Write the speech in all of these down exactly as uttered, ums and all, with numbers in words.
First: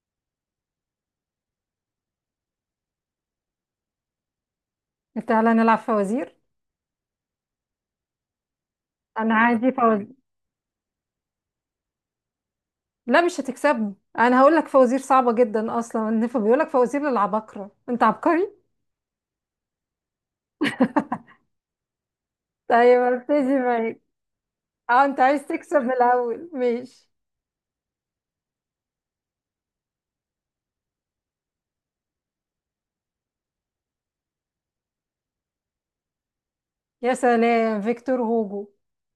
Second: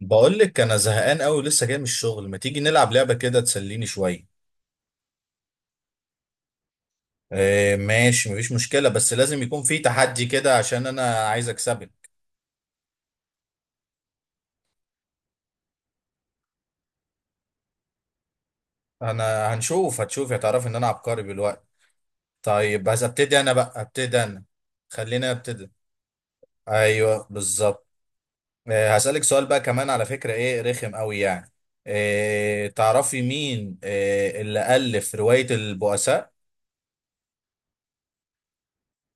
بقول لك انا زهقان قوي، لسه جاي من الشغل. ما تيجي نلعب لعبه كده تسليني شويه؟ تعالى نلعب فوازير. آه، ماشي، مفيش مشكله، بس انا لازم يكون عادي في فوازير. تحدي كده عشان انا عايز اكسبك. لا، مش هتكسبني، انا هقول لك فوازير صعبه جدا، اصلا النفا بيقول لك فوازير للعباقره، انت عبقري؟ انا هنشوف، هتشوف هتعرف ان انا عبقري بالوقت. طيب، طيب بس ابتدي انا ابتدي بقى، معاك. ابتدي انا. اه، انت خلينا عايز ابتدي. تكسب من الاول؟ ماشي. ايوه، بالظبط. آه هسألك سؤال بقى كمان، على فكره ايه رخم قوي يعني. آه تعرفي مين آه اللي ألف روايه البؤساء؟ يا سلام، فيكتور هوجو.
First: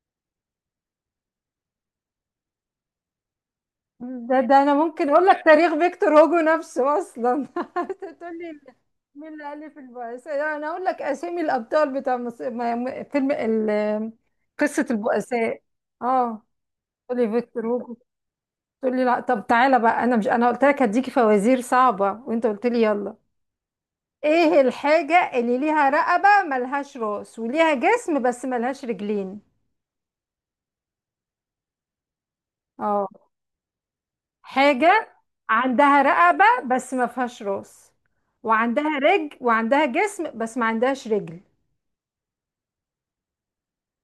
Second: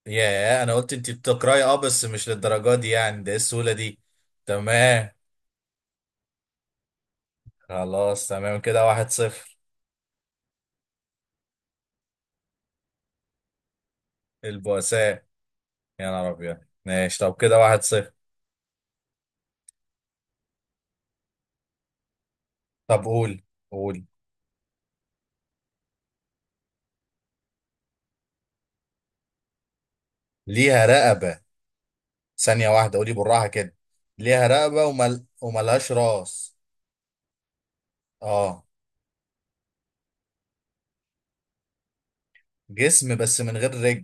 ياه، انا قلت انت بتقراي، اه بس مش للدرجه دي يعني، ده ايه السهوله دي؟ ده ده انا تمام. ممكن اقول لك تاريخ فيكتور هوجو نفسه اصلا خلاص، تقول تمام لي كده، واحد مين اللي صفر الف البؤساء؟ يعني انا اقول لك اسامي الابطال بتاع مص... ما- ما- فيلم ال... قصه البؤساء. البؤساء. يا نهار اه، ابيض. ماشي، قولي طب كده فيكتور واحد هوجو صفر تقول لي لا. طب تعالى بقى، انا مش انا قلت لك هديكي فوازير صعبة وانت قلت لي طب يلا. قول، قول. ايه الحاجة اللي ليها رقبة ملهاش راس وليها جسم بس ملهاش رجلين؟ ليها رقبه. ثانيه واحده، اه، قولي بالراحه كده. ليها رقبه حاجة ومل... وملهاش عندها راس. رقبة بس ما فيهاش راس، اه. وعندها رجل وعندها جسم بس ما عندهاش رجل. جسم بس من غير رجل.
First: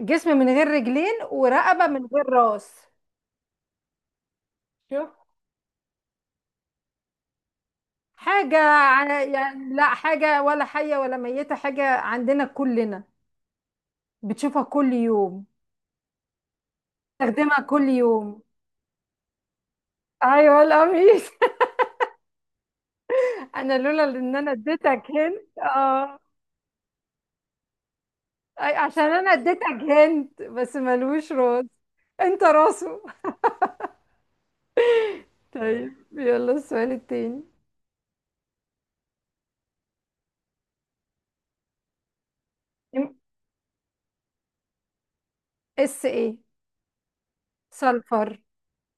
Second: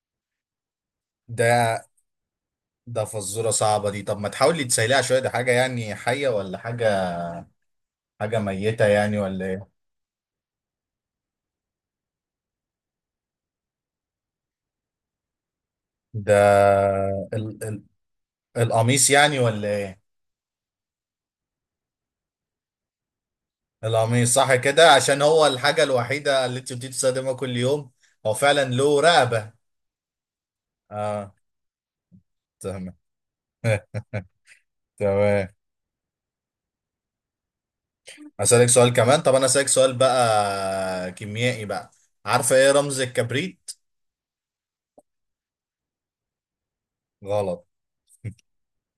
جسم من غير رجلين ده ورقبة من غير راس. ده فزوره صعبه دي، طب ما تحاولي تسيليها شوف، شويه، دي حاجه يعني حيه ولا حاجه؟ حاجه حاجة ميته يعني ع- ولا يعني ايه؟ لا حاجة ولا حية ولا ميتة، حاجة عندنا كلنا بتشوفها كل يوم، ده. بتستخدمها كل يوم. القميص يعني ولا ايه؟ ايوه، القميص. انا لولا القميص ان انا صح كده، اديتك عشان هنت. هو الحاجة اه. الوحيدة اللي انت بتستخدمها كل يوم. هو أي- فعلا له عشان انا رقبة. اديتك هنت بس ملوش اه. راس، انت تمام. راسه. تمام. طيب، يلا السؤال التاني. اسألك سؤال كمان، طب انا اسألك سؤال بقى كيميائي بقى. عارفة ايه رمز ام- الكبريت؟ اس ايه؟ غلط. سلفر.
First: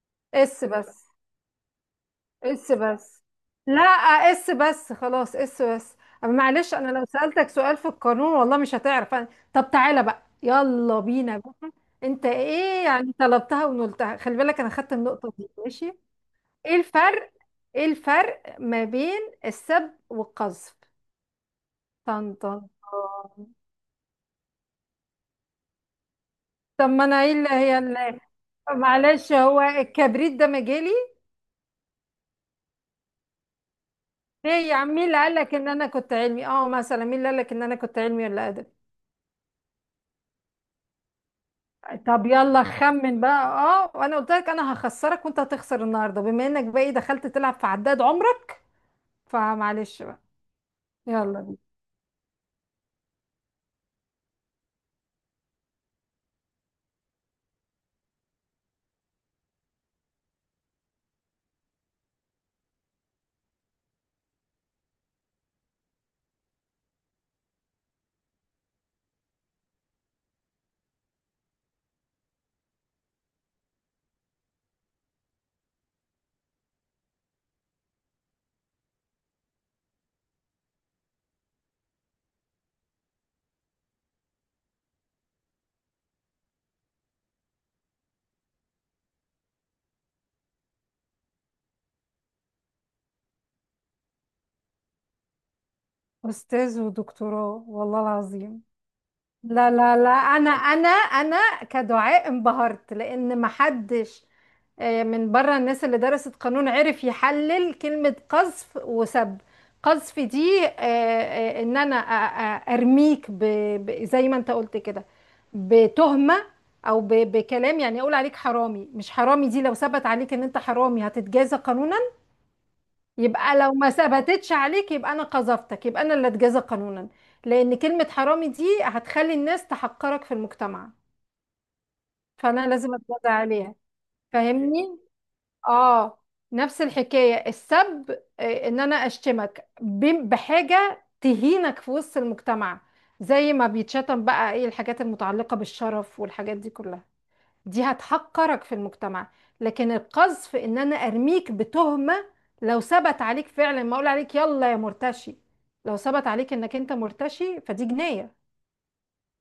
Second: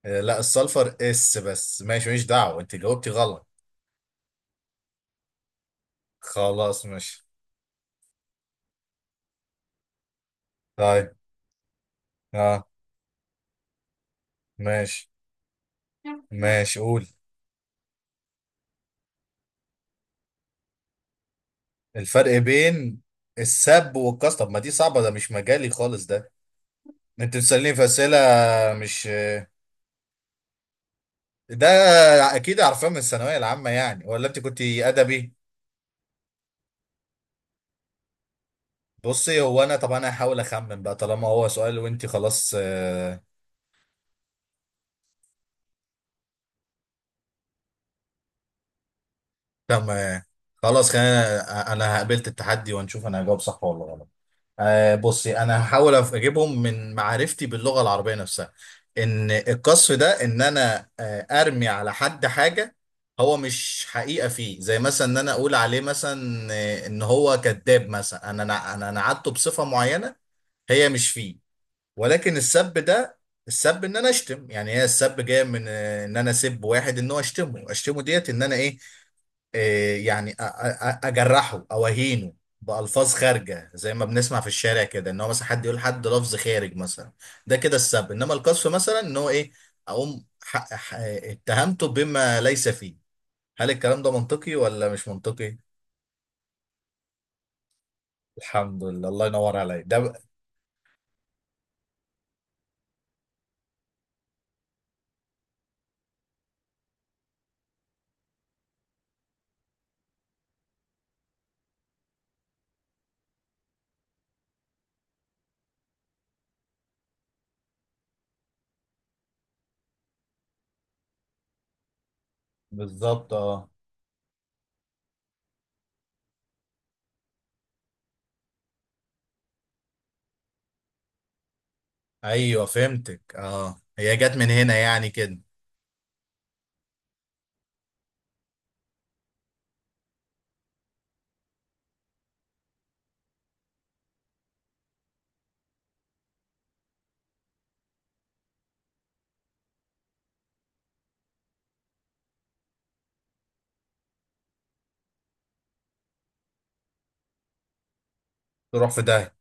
آه، لا اس السلفر بس، اس، بس ماشي، مش دعوة، اس انت جاوبتي بس. غلط. لا، اس بس خلاص، اس بس. أما معلش، خلاص انا لو ماشي. سألتك سؤال في القانون والله مش هتعرف أنا... طب تعالى بقى، يلا طيب. بينا بقى. انت اه. ايه يعني، طلبتها ونلتها، خلي بالك انا خدت ماشي. النقطة دي، ماشي. ايه ماشي، قول. الفرق، ايه الفرق ما بين السب والقذف؟ طن الفرق طن بين طن. السب والكاستم، ما دي صعبة، ده مش مجالي خالص ده. طب ما انا ايه انت اللي بتسألني هي في أسئلة. اللي... مش معلش، هو الكبريت ده مجالي؟ ده، اكيد عارفاه من الثانوية العامة يعني، ولا انت ليه كنت يا عم، مين اللي ادبي؟ قالك ان انا كنت علمي؟ اه، مثلا مين اللي قالك ان انا كنت علمي ولا ادبي؟ بصي، هو انا طب انا هحاول اخمن بقى طالما هو سؤال، وانت طب خلاص يلا خمن آه، بقى. اه، وانا قلت لك انا هخسرك وانت هتخسر النهارده، بما انك بقى ايه دخلت تلعب في عداد عمرك، فمعلش بقى. تمام. خلاص، يلا بينا. خلينا، انا قبلت التحدي ونشوف انا هجاوب صح ولا غلط. آه بصي، انا هحاول أف- اجيبهم من معرفتي باللغه العربيه نفسها. ان القصف ده، ان انا آه ارمي على حد حاجه هو مش حقيقه فيه، زي مثلا ان انا اقول عليه مثلا آه، ان هو كذاب مثلا، انا انا انا أنا نعته بصفه معينه هي مش فيه. ولكن السب ده، السب ان انا اشتم يعني، هي السب جايه من آه، ان انا اسب واحد، ان هو اشتمه اشتمه ديت ان انا ايه، إيه يعني أ- أ- اجرحه او اهينه بألفاظ خارجة، زي ما بنسمع في الشارع كده، ان هو مثلا حد يقول حد لفظ خارج مثلا. ده كده السب. انما القذف مثلا ان هو ايه، اقوم ح- ح- اتهمته بما ليس فيه. هل الكلام ده منطقي ولا مش منطقي؟ استاذ ودكتوراه والله العظيم. الحمد لله، الله ينور لا عليك، لا ده لا، ب- انا انا انا كدعاء انبهرت لان محدش آه، من بره الناس اللي درست قانون عرف يحلل كلمة قذف وسب. قذف دي آه، آه، ان انا أ- أ- ارميك ب... ب... زي ما انت قلت كده بتهمة، او ب... بكلام، يعني اقول عليك حرامي. مش حرامي دي لو ثبت عليك ان انت حرامي هتتجازى قانونا. بالظبط، يبقى اه. لو ما ثبتتش عليك يبقى انا قذفتك، يبقى انا اللي اتجازى قانونا، لان كلمة حرامي دي هتخلي الناس تحقرك في المجتمع، ايوه، فانا لازم اتجازى فهمتك، عليها. اه هي جت من هنا فاهمني؟ يعني كده. اه. نفس الحكاية السب، آه، ان انا اشتمك ب- بحاجة تهينك في وسط المجتمع. زي ما بيتشتم بقى، ايه الحاجات المتعلقة بالشرف والحاجات دي كلها، دي هتحقرك في المجتمع. لكن القذف ان انا ارميك بتهمة، لو ثبت عليك فعلا ما اقول عليك يلا يا مرتشي، لو ثبت عليك انك انت مرتشي فدي جناية. تروح في ده.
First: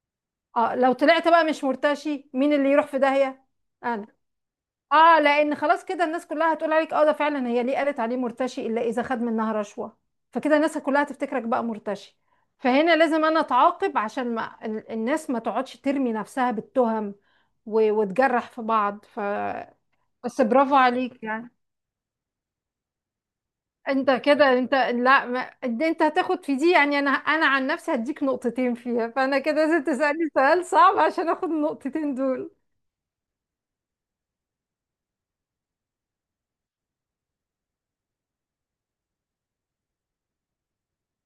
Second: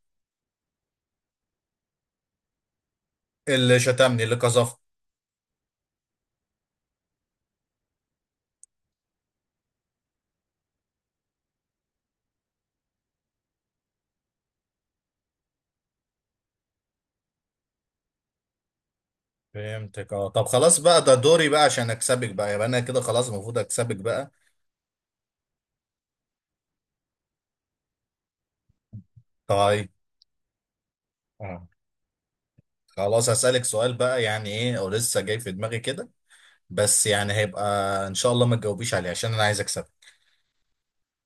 اه، لو طلعت بقى مش مرتشي، مين اللي يروح في داهية؟ اللي انا. شتمني، اللي قذفني. اه، لان خلاص كده الناس كلها هتقول عليك، اه ده فعلا هي ليه قالت عليه مرتشي الا اذا خد منها رشوة، فكده الناس كلها هتفتكرك بقى مرتشي. فهنا لازم انا اتعاقب عشان ما ال- الناس ما تقعدش ترمي نفسها بالتهم، و- وتجرح في بعض. ف... فهمتك، اه، بس طب برافو خلاص بقى، ده عليك دوري يعني. بقى عشان اكسبك بقى، يبقى انا كده خلاص المفروض اكسبك انت بقى. كده، انت لا ما... انت انت هتاخد في دي يعني. انا انا عن نفسي هديك نقطتين فيها، فانا كده لازم طيب. تسألني سؤال صعب عشان اخد اه. النقطتين دول. خلاص هسألك سؤال بقى، يعني ايه او لسه جاي في دماغي كده، بس يعني هيبقى، ان شاء الله ما تجاوبيش عليه عشان انا عايز اكسب.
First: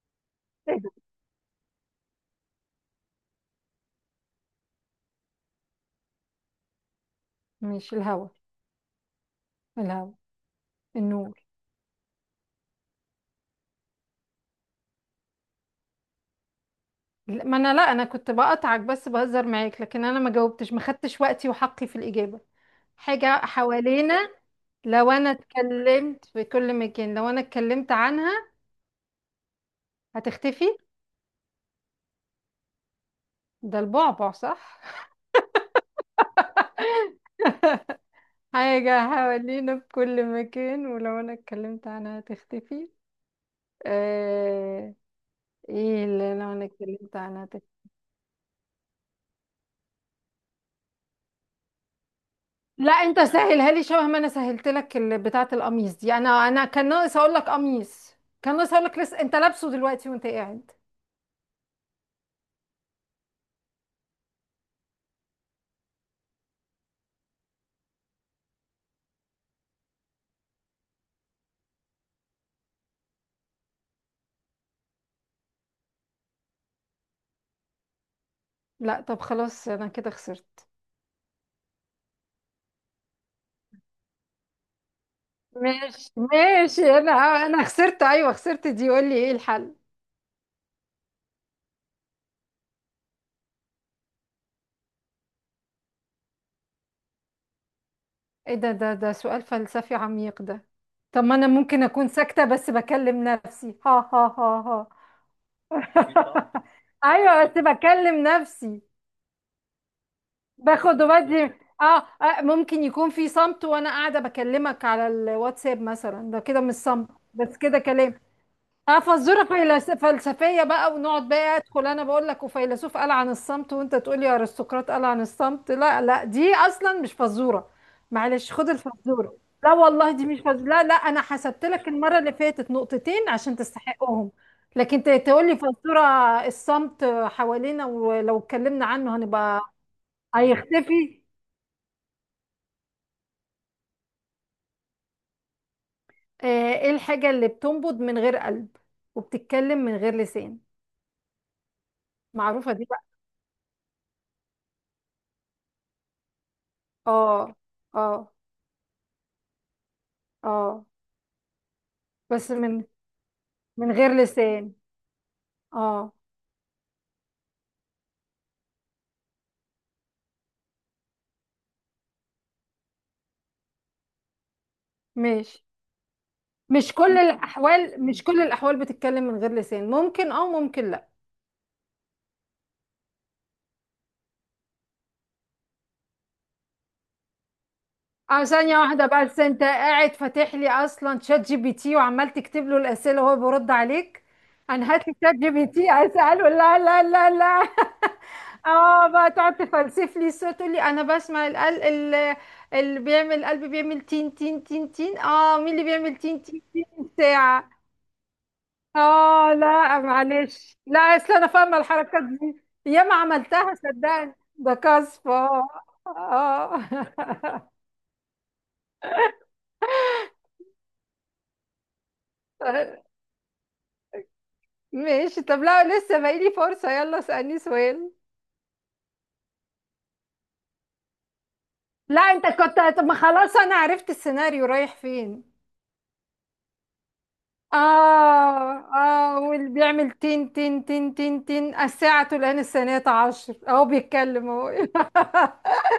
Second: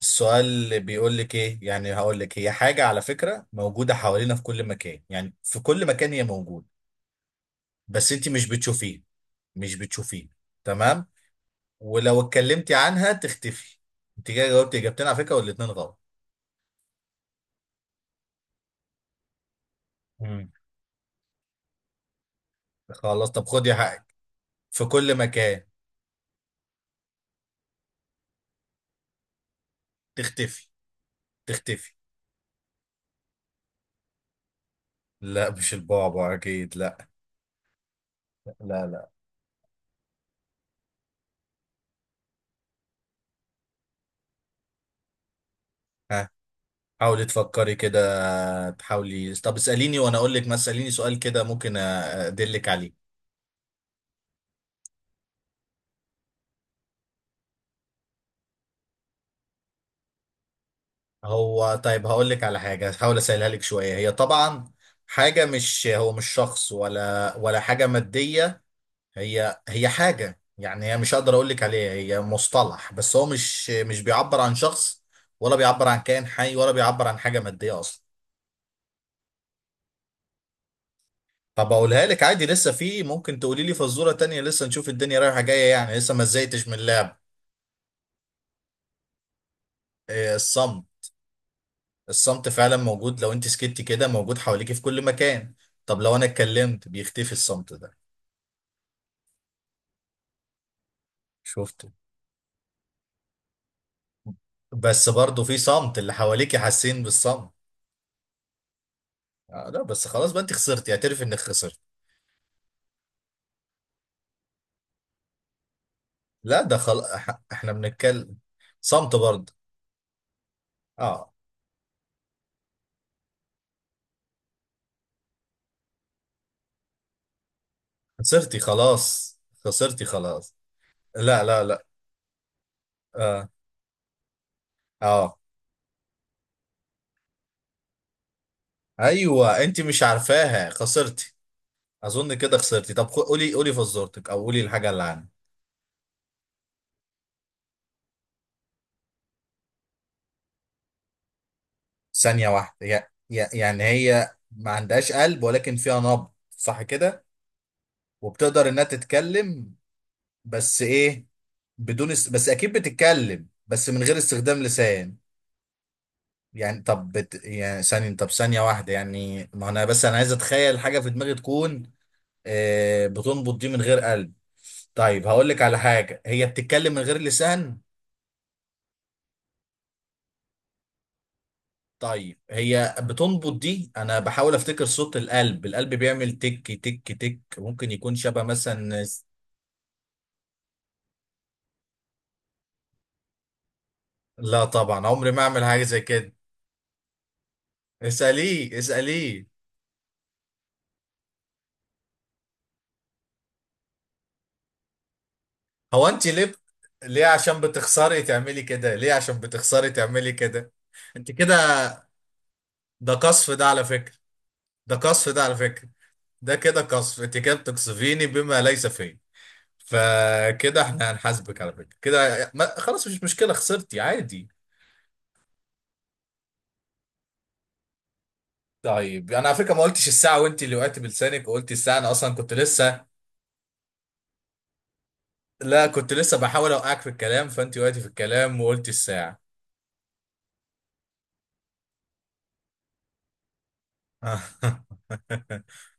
السؤال ايه اللي ده؟ بيقول لك ايه يعني، هقول لك، هي حاجة على فكرة موجودة حوالينا في كل مكان، يعني في كل مكان هي موجودة، مش بس الهوا؟ انت مش بتشوفيه. مش الهوا. بتشوفيه. تمام. النور. ولو اتكلمتي عنها تختفي. انت كده جاوبتي اجابتين على فكرة والاتنين غلط. لا، ما انا لا، انا كنت بقطعك بس بهزر معاك، لكن انا ما مم. جاوبتش، ما خدتش وقتي وحقي في الإجابة. خلاص، حاجة طب خدي حقك. حوالينا، في لو كل انا مكان. اتكلمت في كل مكان، لو انا اتكلمت عنها هتختفي. تختفي. تختفي. ده البعبع؟ صح. لا، مش البعبع اكيد، لا. لا، لا. حاجة حوالينا في كل مكان ولو أنا اتكلمت عنها هتختفي. آه... ايه ها. اللي لو أنا اتكلمت حاولي عنها تفكري هتختفي؟ كده، تحاولي، طب اسأليني وانا اقول لك، ما اسأليني سؤال كده ممكن أ- ادلك لا، عليه. انت سهلها لي شبه ما انا سهلت لك ال- بتاعة القميص دي، انا انا كان ناقص اقول لك قميص، كان ناقص اقول لك لسه انت لابسه دلوقتي وانت قاعد. هو طيب، هقول لك على حاجة هحاول اسهلها لك شوية، هي طبعا حاجة، مش هو مش شخص ولا ولا حاجة مادية. هي هي حاجة يعني، هي مش هقدر اقول لك عليها، هي مصطلح بس هو مش مش بيعبر عن شخص ولا بيعبر عن كائن حي ولا بيعبر عن حاجة مادية اصلا. لا، طب خلاص انا كده خسرت. طب اقولها لك عادي، لسه في ممكن تقولي لي فزورة تانية، لسه نشوف الدنيا رايحة جاية يعني، ماشي لسه ما زهقتش من ماشي، انا، اللعب. انا خسرت، ايوه خسرت دي. قول لي ايه الحل. إيه، الصمت. الصمت فعلا موجود، لو انت سكتي كده موجود حواليكي في كل مكان. طب لو انا اتكلمت بيختفي الصمت ده. ايه ده، ده ده سؤال فلسفي عميق ده. طب ما انا ممكن شفته. اكون ساكتة بس بكلم نفسي؟ ها ها ها ها. بس برضه في صمت، اللي حواليكي حاسين ايوه بالصمت. بس بكلم نفسي. آه لا بس خلاص بقى، انت خسرتي، باخد اعترف انك وبدي. خسرت. اه، آه، ممكن يكون في صمت وانا قاعده بكلمك على الواتساب مثلا، ده لا، كده مش ده خلاص. صمت، بس احنا كده كلام. بنتكلم. اه، صمت فالظروف برضه. فيلس- فلسفيه بقى، ونقعد اه، بقى ادخل انا بقول لك وفيلسوف قال عن الصمت، وانت تقول لي ارسطقراط قال عن الصمت. لا لا، دي اصلا مش فزوره. معلش خسرتي خد خلاص. الفزوره. لا خسرتي والله دي مش خلاص. فزوره. لا لا، انا لا، لا، حسبت لا. لك المره اللي فاتت نقطتين اه. عشان تستحقهم. لكن ت- اه. تقول لي فزوره. الصمت حوالينا ولو اتكلمنا عنه هنبقى ايوه، انت مش عارفاها، هيختفي. خسرتي. اظن كده خسرتي، طب خ- قولي، قولي فزورتك او قولي الحاجه اللي عندك. آه، ايه الحاجه اللي بتنبض من غير قلب وبتتكلم من غير لسان؟ ثانية معروفه دي واحدة، بقى. يع- يع- يعني هي ما عندهاش قلب ولكن فيها نبض صح كده؟ اه. اه. وبتقدر انها تتكلم. بس اه ايه، بدون است... بس بس اكيد من، بتتكلم بس من من غير غير استخدام لسان. لسان. اه يعني طب بت... يعني ثانية، طب ثانية واحدة، يعني ما انا، بس انا عايز اتخيل حاجة في دماغي تكون آه بتنبض دي من غير قلب. طيب هقول لك ماشي. على حاجة هي بتتكلم مش من غير كل لسان. الاحوال، مش كل الاحوال بتتكلم من غير لسان، ممكن اه ممكن لا. طيب هي بتنبض دي، انا بحاول افتكر صوت القلب. القلب بيعمل تك تك تك، ممكن يكون شبه اه، ثانية مثلا. واحدة بقى، بس انت قاعد فاتح لي اصلا شات جي بي تي وعمال تكتب له الاسئلة وهو بيرد عليك؟ لا انا طبعا، هات لي عمري شات ما جي اعمل بي حاجه تي زي كده. اساله، لا لا لا لا. اساليه اه بقى اساليه. تقعد تفلسف لي الصوت، تقول لي انا بسمع القلب ال- اللي بيعمل، القلب بيعمل تين تين تين تين، اه مين اللي هو بيعمل انت تين ليه بت- تين تين؟ ليه؟ عشان ساعة. بتخسري تعملي كده، ليه عشان اه بتخسري لا تعملي كده. معلش، لا انت اصل انا كده، فاهمه الحركات دي، ده ياما قصف ده عملتها على فكره. صدقني ده ده كسف. قصف ده على اه فكره. ده كده آه. قصف، انت كده بتقصفيني بما ليس فيه. فكده احنا هنحاسبك على فكره كده، ما- طيب، خلاص مش مشكله، خسرتي عادي. ماشي. طب لا، لسه باقيلي فرصه، يلا اسالني سؤال. طيب، انا على فكره ما قلتش الساعه، وانت اللي وقعتي بلسانك وقلت الساعه، انا لا، اصلا انت كنت كنت، طب لسه. ما خلاص انا عرفت السيناريو رايح فين. لا، كنت لسه بحاول اوقعك في الكلام، فانت وقعتي في اه، الكلام وقلت الساعه. اه، واللي بيعمل تين تين تين تين تين، الساعه تلان، السنه عشر اهو بيتكلم اهو.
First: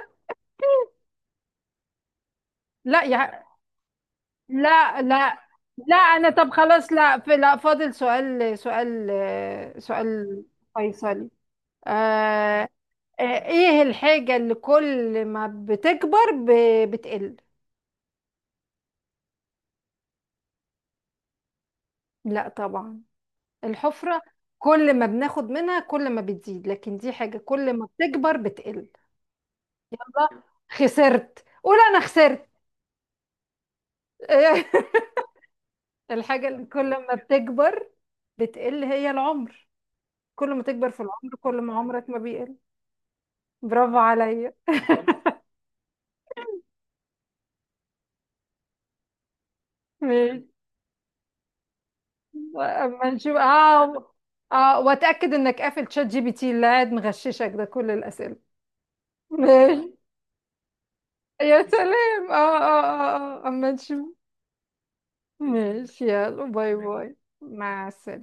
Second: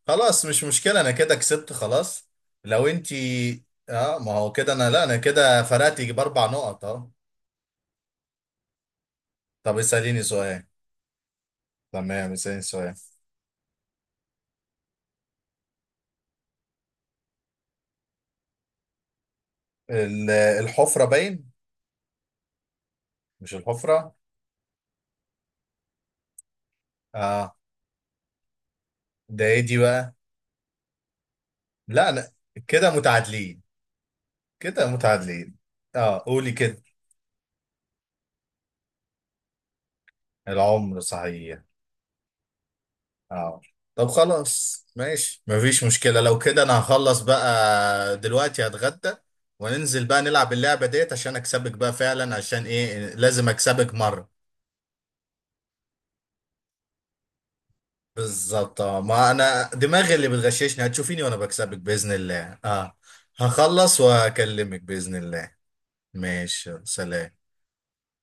خلاص مش مشكله، انا كده كسبت خلاص. لو لا انت، يا... اه ما هو كده انا، لا لا انا لا، كده لا فرقت يجي انا باربع طب نقط، خلاص، اه. لا في، لا فاضل سؤال، سؤال. طب اساليني سؤال سؤال. فيصلي. تمام، اساليني آه. سؤال. آه، ايه الحاجة اللي كل ما بتكبر ب- بتقل؟ ال- الحفره باين. لا طبعا. مش الحفره. الحفرة، كل ما بناخد منها كل ما بتزيد، لكن دي حاجة اه. كل ما بتكبر بتقل. ده ايه دي بقى؟ الله. خسرت، قول انا لا انا، خسرت. كده متعادلين. كده متعادلين. اه، الحاجة قولي اللي كده. كل ما بتكبر بتقل هي العمر، كل ما تكبر في العمر العمر صحيح. كل ما عمرك ما بيقل. اه. برافو طب عليا. خلاص ماشي، مفيش مشكلة لو كده، انا هخلص بقى دلوقتي هتغدى، وننزل بقى ماشي، نلعب اللعبة ديت عشان اكسبك بقى فعلا، عشان اما ايه نشوف. لازم اكسبك اه. مرة. اه، واتاكد انك قافل تشات جي بي تي اللي قاعد مغششك ده كل الاسئله. بالظبط، اه ما انا ماشي، دماغي اللي بتغششني، هتشوفيني وانا يا بكسبك بإذن سلام، اه الله، اه اه. اه آه. اما هخلص نشوف. واكلمك بإذن الله. ماشي، يلا ماشي، باي باي. سلام. مع السلامه.